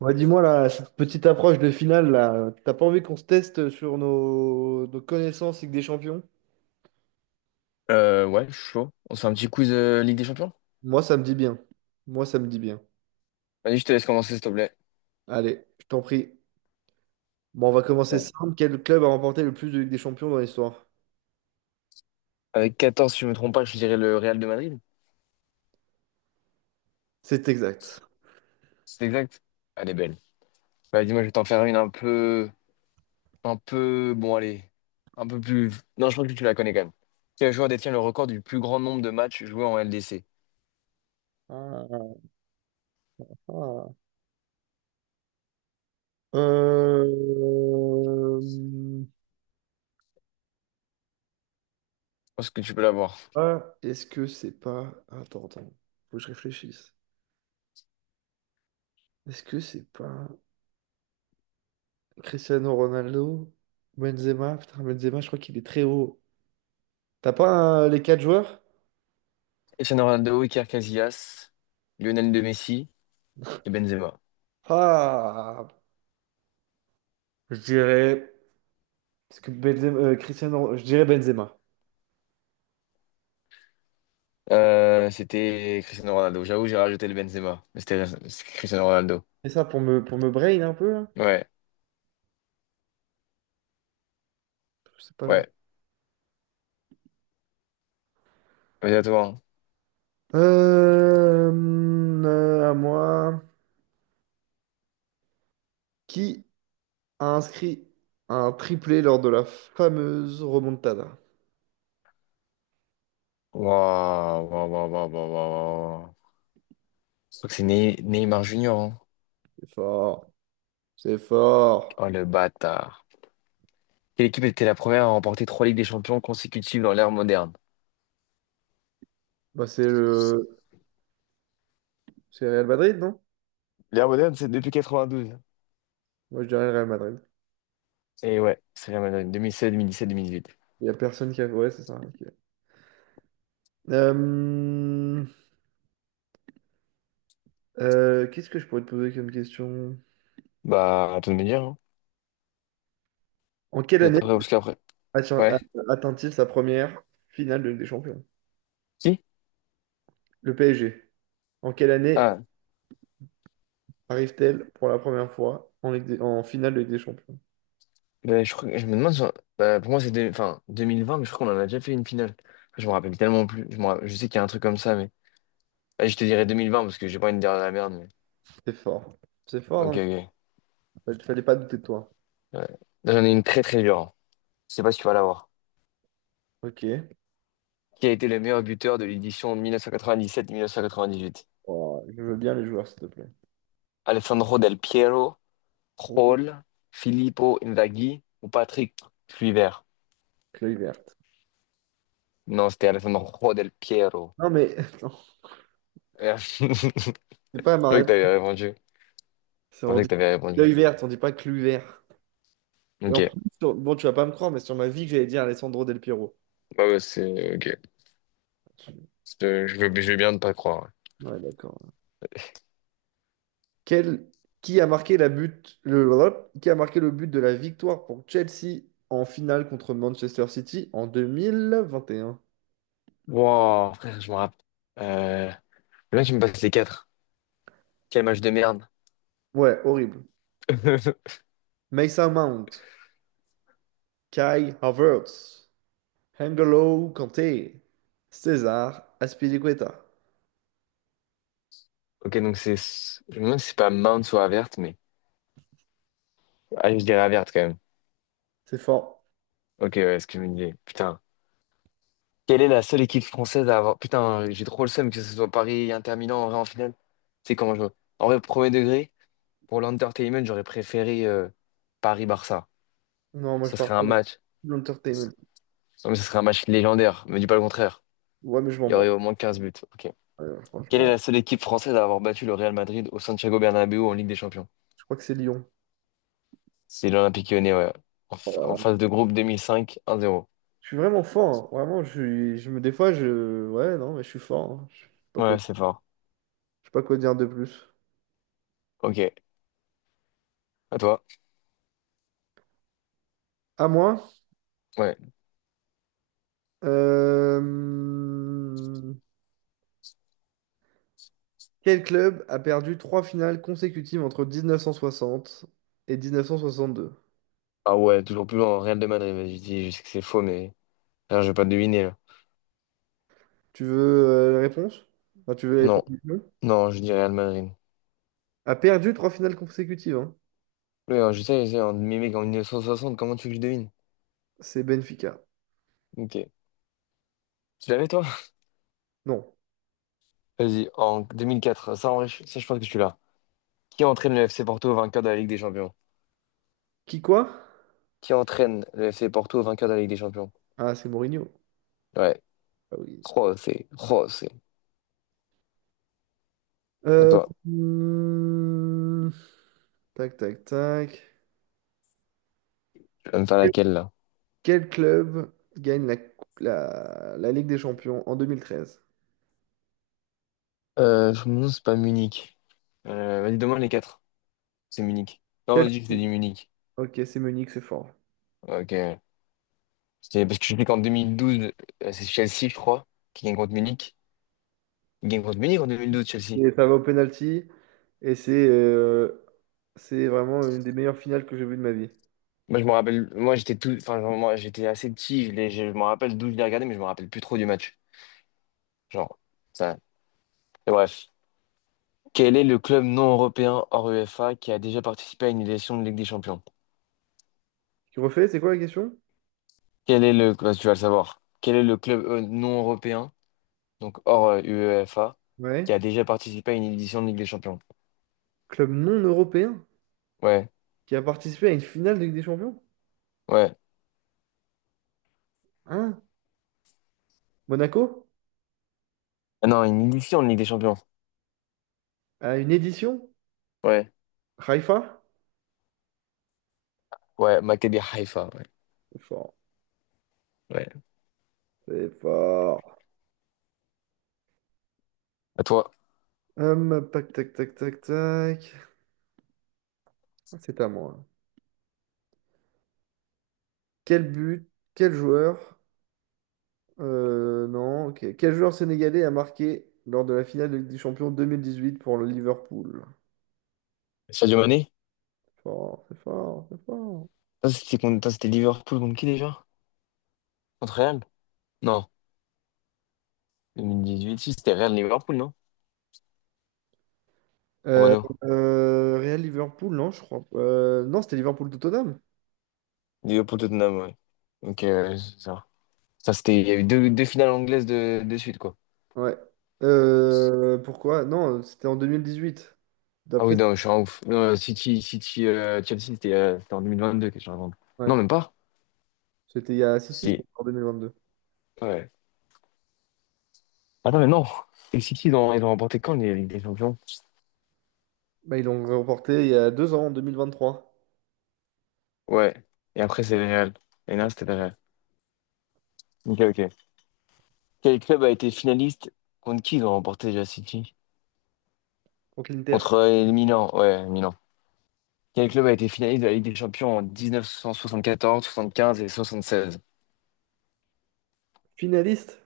Ouais, dis-moi là, cette petite approche de finale là, t'as pas envie qu'on se teste sur nos connaissances Ligue des Champions? Ouais, je suis chaud. On se fait un petit quiz Ligue des Champions? Moi, ça me dit bien. Moi, ça me dit bien. Vas-y, je te laisse commencer, s'il te plaît. Allez, je t'en prie. Bon, on va commencer Ouais. simple. Quel club a remporté le plus de Ligue des Champions dans l'histoire? Avec 14, si je me trompe pas, je dirais le Real de Madrid. C'est exact. C'est exact? Elle est belle. Bah, dis-moi, je vais t'en faire une un peu... Un peu... Bon, allez. Un peu plus... Non, je pense que tu la connais quand même. Quel joueur détient le record du plus grand nombre de matchs joués en LDC? Ah, ah. Euh, Je pense que tu peux l'avoir. ah, est-ce que c'est pas. Attends, attends. Faut que je réfléchisse. Est-ce que c'est pas Cristiano Ronaldo? Benzema? Putain, Benzema, je crois qu'il est très haut. T'as pas les quatre joueurs? Cristiano Ronaldo, Iker Casillas, Lionel de Messi et Benzema. Ah, je dirais. Parce que Benzema, Cristiano, je dirais Benzema. C'était Cristiano Ronaldo. J'avoue, j'ai rajouté le Benzema. Mais c'est Cristiano Ronaldo. C'est ça pour me brain un peu là? Ouais, Je sais pas, genre. ouais. Vas-y, à toi, hein. À moi. Qui a inscrit un triplé lors de la fameuse remontada? Waouh, waouh, waouh, waouh, waouh, waouh, waouh. Je crois que c'est Neymar Junior, hein. C'est fort. C'est fort. Oh le bâtard. Quelle équipe était la première à remporter trois Ligues des Champions consécutives dans l'ère moderne? Bah, c'est Real Madrid, non? L'ère moderne, c'est depuis 92. Moi, je dirais le Real Madrid. Et ouais, c'est la Madone, 2016, 2017, 2018. Il y a personne qui a. Ouais, c'est ça, ok. Euh, hum, qu'est-ce que je pourrais te poser comme question? Bah, à toi de me dire, hein. En quelle année? J'attendrai parce après. Atten- Ouais. Atteint-il sa première finale de Ligue des Champions? Qui? Le PSG. En quelle année Ah, arrive-t-elle pour la première fois en finale de Ligue des Champions? bah, je crois, je me demande, si on- bah, pour moi c'est enfin, 2020, mais je crois qu'on en a déjà fait une finale. Je me rappelle tellement plus. Je sais qu'il y a un truc comme ça, mais. Ah, je te dirais 2020 parce que j'ai pas une dernière la merde, mais. C'est fort. C'est fort, Ok, non? ok. Il fallait pas douter de toi. Ouais. Là, j'en ai une très très dure, hein. Je sais pas si tu vas l'avoir. Ok. Qui a été le meilleur buteur de l'édition 1997-1998? Oh, je veux bien les joueurs, s'il te plaît. Alessandro Del Piero, Oui. Raul, Filippo Inzaghi ou Patrick Kluivert? Cluy vert. Non, c'était Alessandro Del Piero. Non, mais non, Merde. Je c'est pas ma pensais que réponse. t'avais répondu. Je On pensais dit que t'avais répondu. Cluy vert, on dit pas Cluy vert. Et en Ok. plus, bon, tu vas pas me croire, mais sur ma vie que j'allais dire Alessandro Del Piero. Bah ouais, c'est ok. Je veux bien ne pas croire, ouais. Ouais, d'accord. Quel- qui a marqué le but de la victoire pour Chelsea en finale contre Manchester City en 2021. Wow, frère, je me rappelle. Euh... Le mec, il me passe les quatre. Quel match de merde. Ouais, horrible. Mason Mount, Kai Havertz, N'Golo Kanté, César Azpilicueta. Ok, donc c'est. Je me demande si c'est pas Mount ou Avert, mais. Ah, je dirais Avert quand même. C'est fort. Ok, ouais, ce que je me disais. Putain. Quelle est la seule équipe française à avoir. Putain, j'ai trop le seum que ce soit Paris, Inter Milan, en vrai, en finale. C'est comment je. En vrai, premier degré, pour l'entertainment, j'aurais préféré Paris-Barça. Non, moi je Ce parle serait un pas match. de l'entertainment. Non, mais ce serait un match légendaire. Me dis pas le contraire. Ouais, mais je m'en Il y aurait moque. au moins 15 buts. Ok. Quelle est Franchement, la seule équipe française à avoir battu le Real Madrid au Santiago Bernabéu en Ligue des Champions? je crois que c'est Lyon. C'est l'Olympique Lyonnais, ouais. En, Oh fa- là en là. phase de groupe 2005, 1-0. Je suis vraiment fort, hein. Vraiment, je suis, je me, des fois, je, ouais, non, mais je suis fort, hein. Ouais, c'est fort. Je sais pas quoi dire de plus. Ok. À toi. À moi? Ouais. Euh, Quel club a perdu trois finales consécutives entre 1960 et 1962? Ah ouais, toujours plus loin, Real de Madrid, vas-y, je dis, je sais que c'est faux, mais alors je vais pas deviner là. Tu veux la réponse? Enfin, tu veux les Non, propositions? non, je dis Real Madrid. A perdu trois finales consécutives, hein. Oui, alors, je sais, mais mec, en 1960, comment tu veux que je devine? C'est Benfica. Ok. Tu l'avais toi? Non. Vas-y, en 2004, ça en vrai, ça je pense que tu l'as. Qui entraîne le FC Porto vainqueur de la Ligue des Champions? Qui quoi? Qui entraîne le FC Porto vainqueur de la Ligue des Champions? Ah, c'est Mourinho. Ouais. Ah oui. Oh, c'est. Oh, c'est. À Euh, toi, hmm, tac, tac, tac. tu vas me faire laquelle là? Quel club gagne la Ligue des Champions en 2013? Je me demande si c'est pas Munich. Vas-y, demande les quatre. C'est Munich. Non, Chelsea. vas-y, je te dis Munich. Ok, c'est Munich, c'est fort. Ok. C'était parce que je dis qu'en 2012, c'est Chelsea, je crois, qui gagne contre Munich. Il gagne contre Munich en 2012, Chelsea. Et ça va au penalty. Et c'est vraiment une des meilleures finales que j'ai vues de ma vie. Moi, je me rappelle, moi, j'étais tout, enfin, genre, moi, j'étais assez petit, je me rappelle d'où je l'ai regardé, mais je me rappelle plus trop du match. Genre, ça. Et bref. Quel est le club non européen hors UEFA qui a déjà participé à une édition de Ligue des Champions? Tu refais, c'est quoi la question? Bah, tu vas le savoir. Quel est le club non européen, donc hors UEFA, qui Ouais. a déjà participé à une édition de Ligue des Champions? Club non européen Ouais, qui a participé à une finale de Ligue des Champions? ouais. Hein? Monaco? Ah non, une édition de Ligue des Champions. À une édition? Ouais, Haïfa? ouais, Maccabi Haïfa. C'est fort. Ouais. C'est fort. À toi. Tac, tac, tac, tac, tac. Ah, c'est à moi. Quel but? Quel joueur? Non, ok. Quel joueur sénégalais a marqué lors de la finale de Ligue des Champions 2018 pour le Liverpool? Sadio Mané? Fort, c'est fort, c'est fort. Ça, c'était attends, c'était Liverpool contre qui déjà? Contre Real? Non. 2018, si, c'était Real Liverpool, non? Euh, Romano. Real Liverpool, non, je crois. Non, c'était Liverpool Tottenham. Liverpool Tottenham, ouais. Donc, c'est ça. Ça, c'était, il y a eu deux finales anglaises de suite, quoi. Ouais. Pourquoi? Non, c'était en 2018. Ah oui, D'après. non, je suis un ouf. Non, City, Chelsea, c'était en 2022 que je raconte. Ouais. Non, même pas. C'était il y a. Si, si, c'était Si. en 2022. Ouais. Ah non, mais non. Et City, ils ont remporté quand les Ligue des Champions? Bah, ils l'ont remporté il y a deux ans, en 2023, Ouais. Et après, c'est le Real. Et là, c'était le Real. Ok, ok. Quel club a été finaliste contre qui ils ont remporté déjà City? contre l'Inter. Contre Milan, ouais, Milan. Quel club a été finaliste de la Ligue des Champions en 1974, 75 et 76? Finaliste?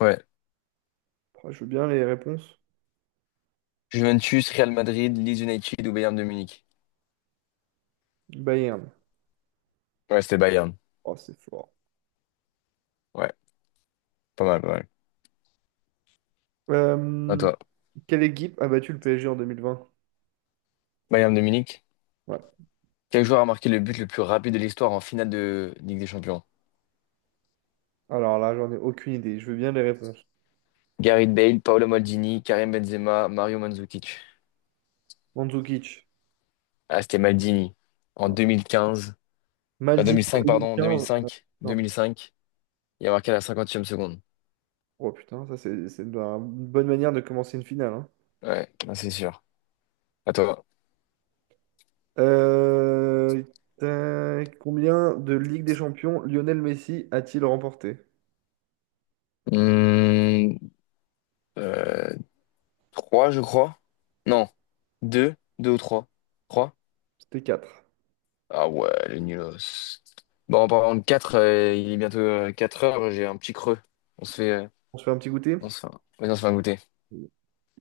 Ouais. Oh, je veux bien les réponses. Juventus, Real Madrid, Leeds United ou Bayern de Munich? Bayern. Ouais, c'était Bayern. Oh, c'est fort. Ouais, pas mal, pas À Euh, toi. quelle équipe a battu le PSG en 2020? Bayern de Munich. Ouais. Quel joueur a marqué le but le plus rapide de l'histoire en finale de Ligue des Champions? Alors là, j'en ai aucune idée. Je veux bien les réponses. Gareth Bale, Paolo Maldini, Karim Benzema, Mario Mandzukic. Mandzukic. Ah, c'était Maldini. En Ouais. 2015. En Maldini en 2005, pardon, 2015. 2005. Non. 2005. Il a marqué à la 50e seconde. Oh putain, ça c'est une bonne manière de commencer une finale, hein. Ouais, ah, c'est sûr. À toi. Euh, tac, combien de Ligue des Champions Lionel Messi a-t-il remporté? Hum, euh, Trois, je crois. Non, deux, deux ou trois. Trois? C'était quatre. Ah ouais, les nulos. Bon, en parlant de quatre, il est bientôt 4 heures, j'ai un petit creux. On se fait, euh, On se fait un petit goûter? on se fait, vas-y, on se fait un goûter.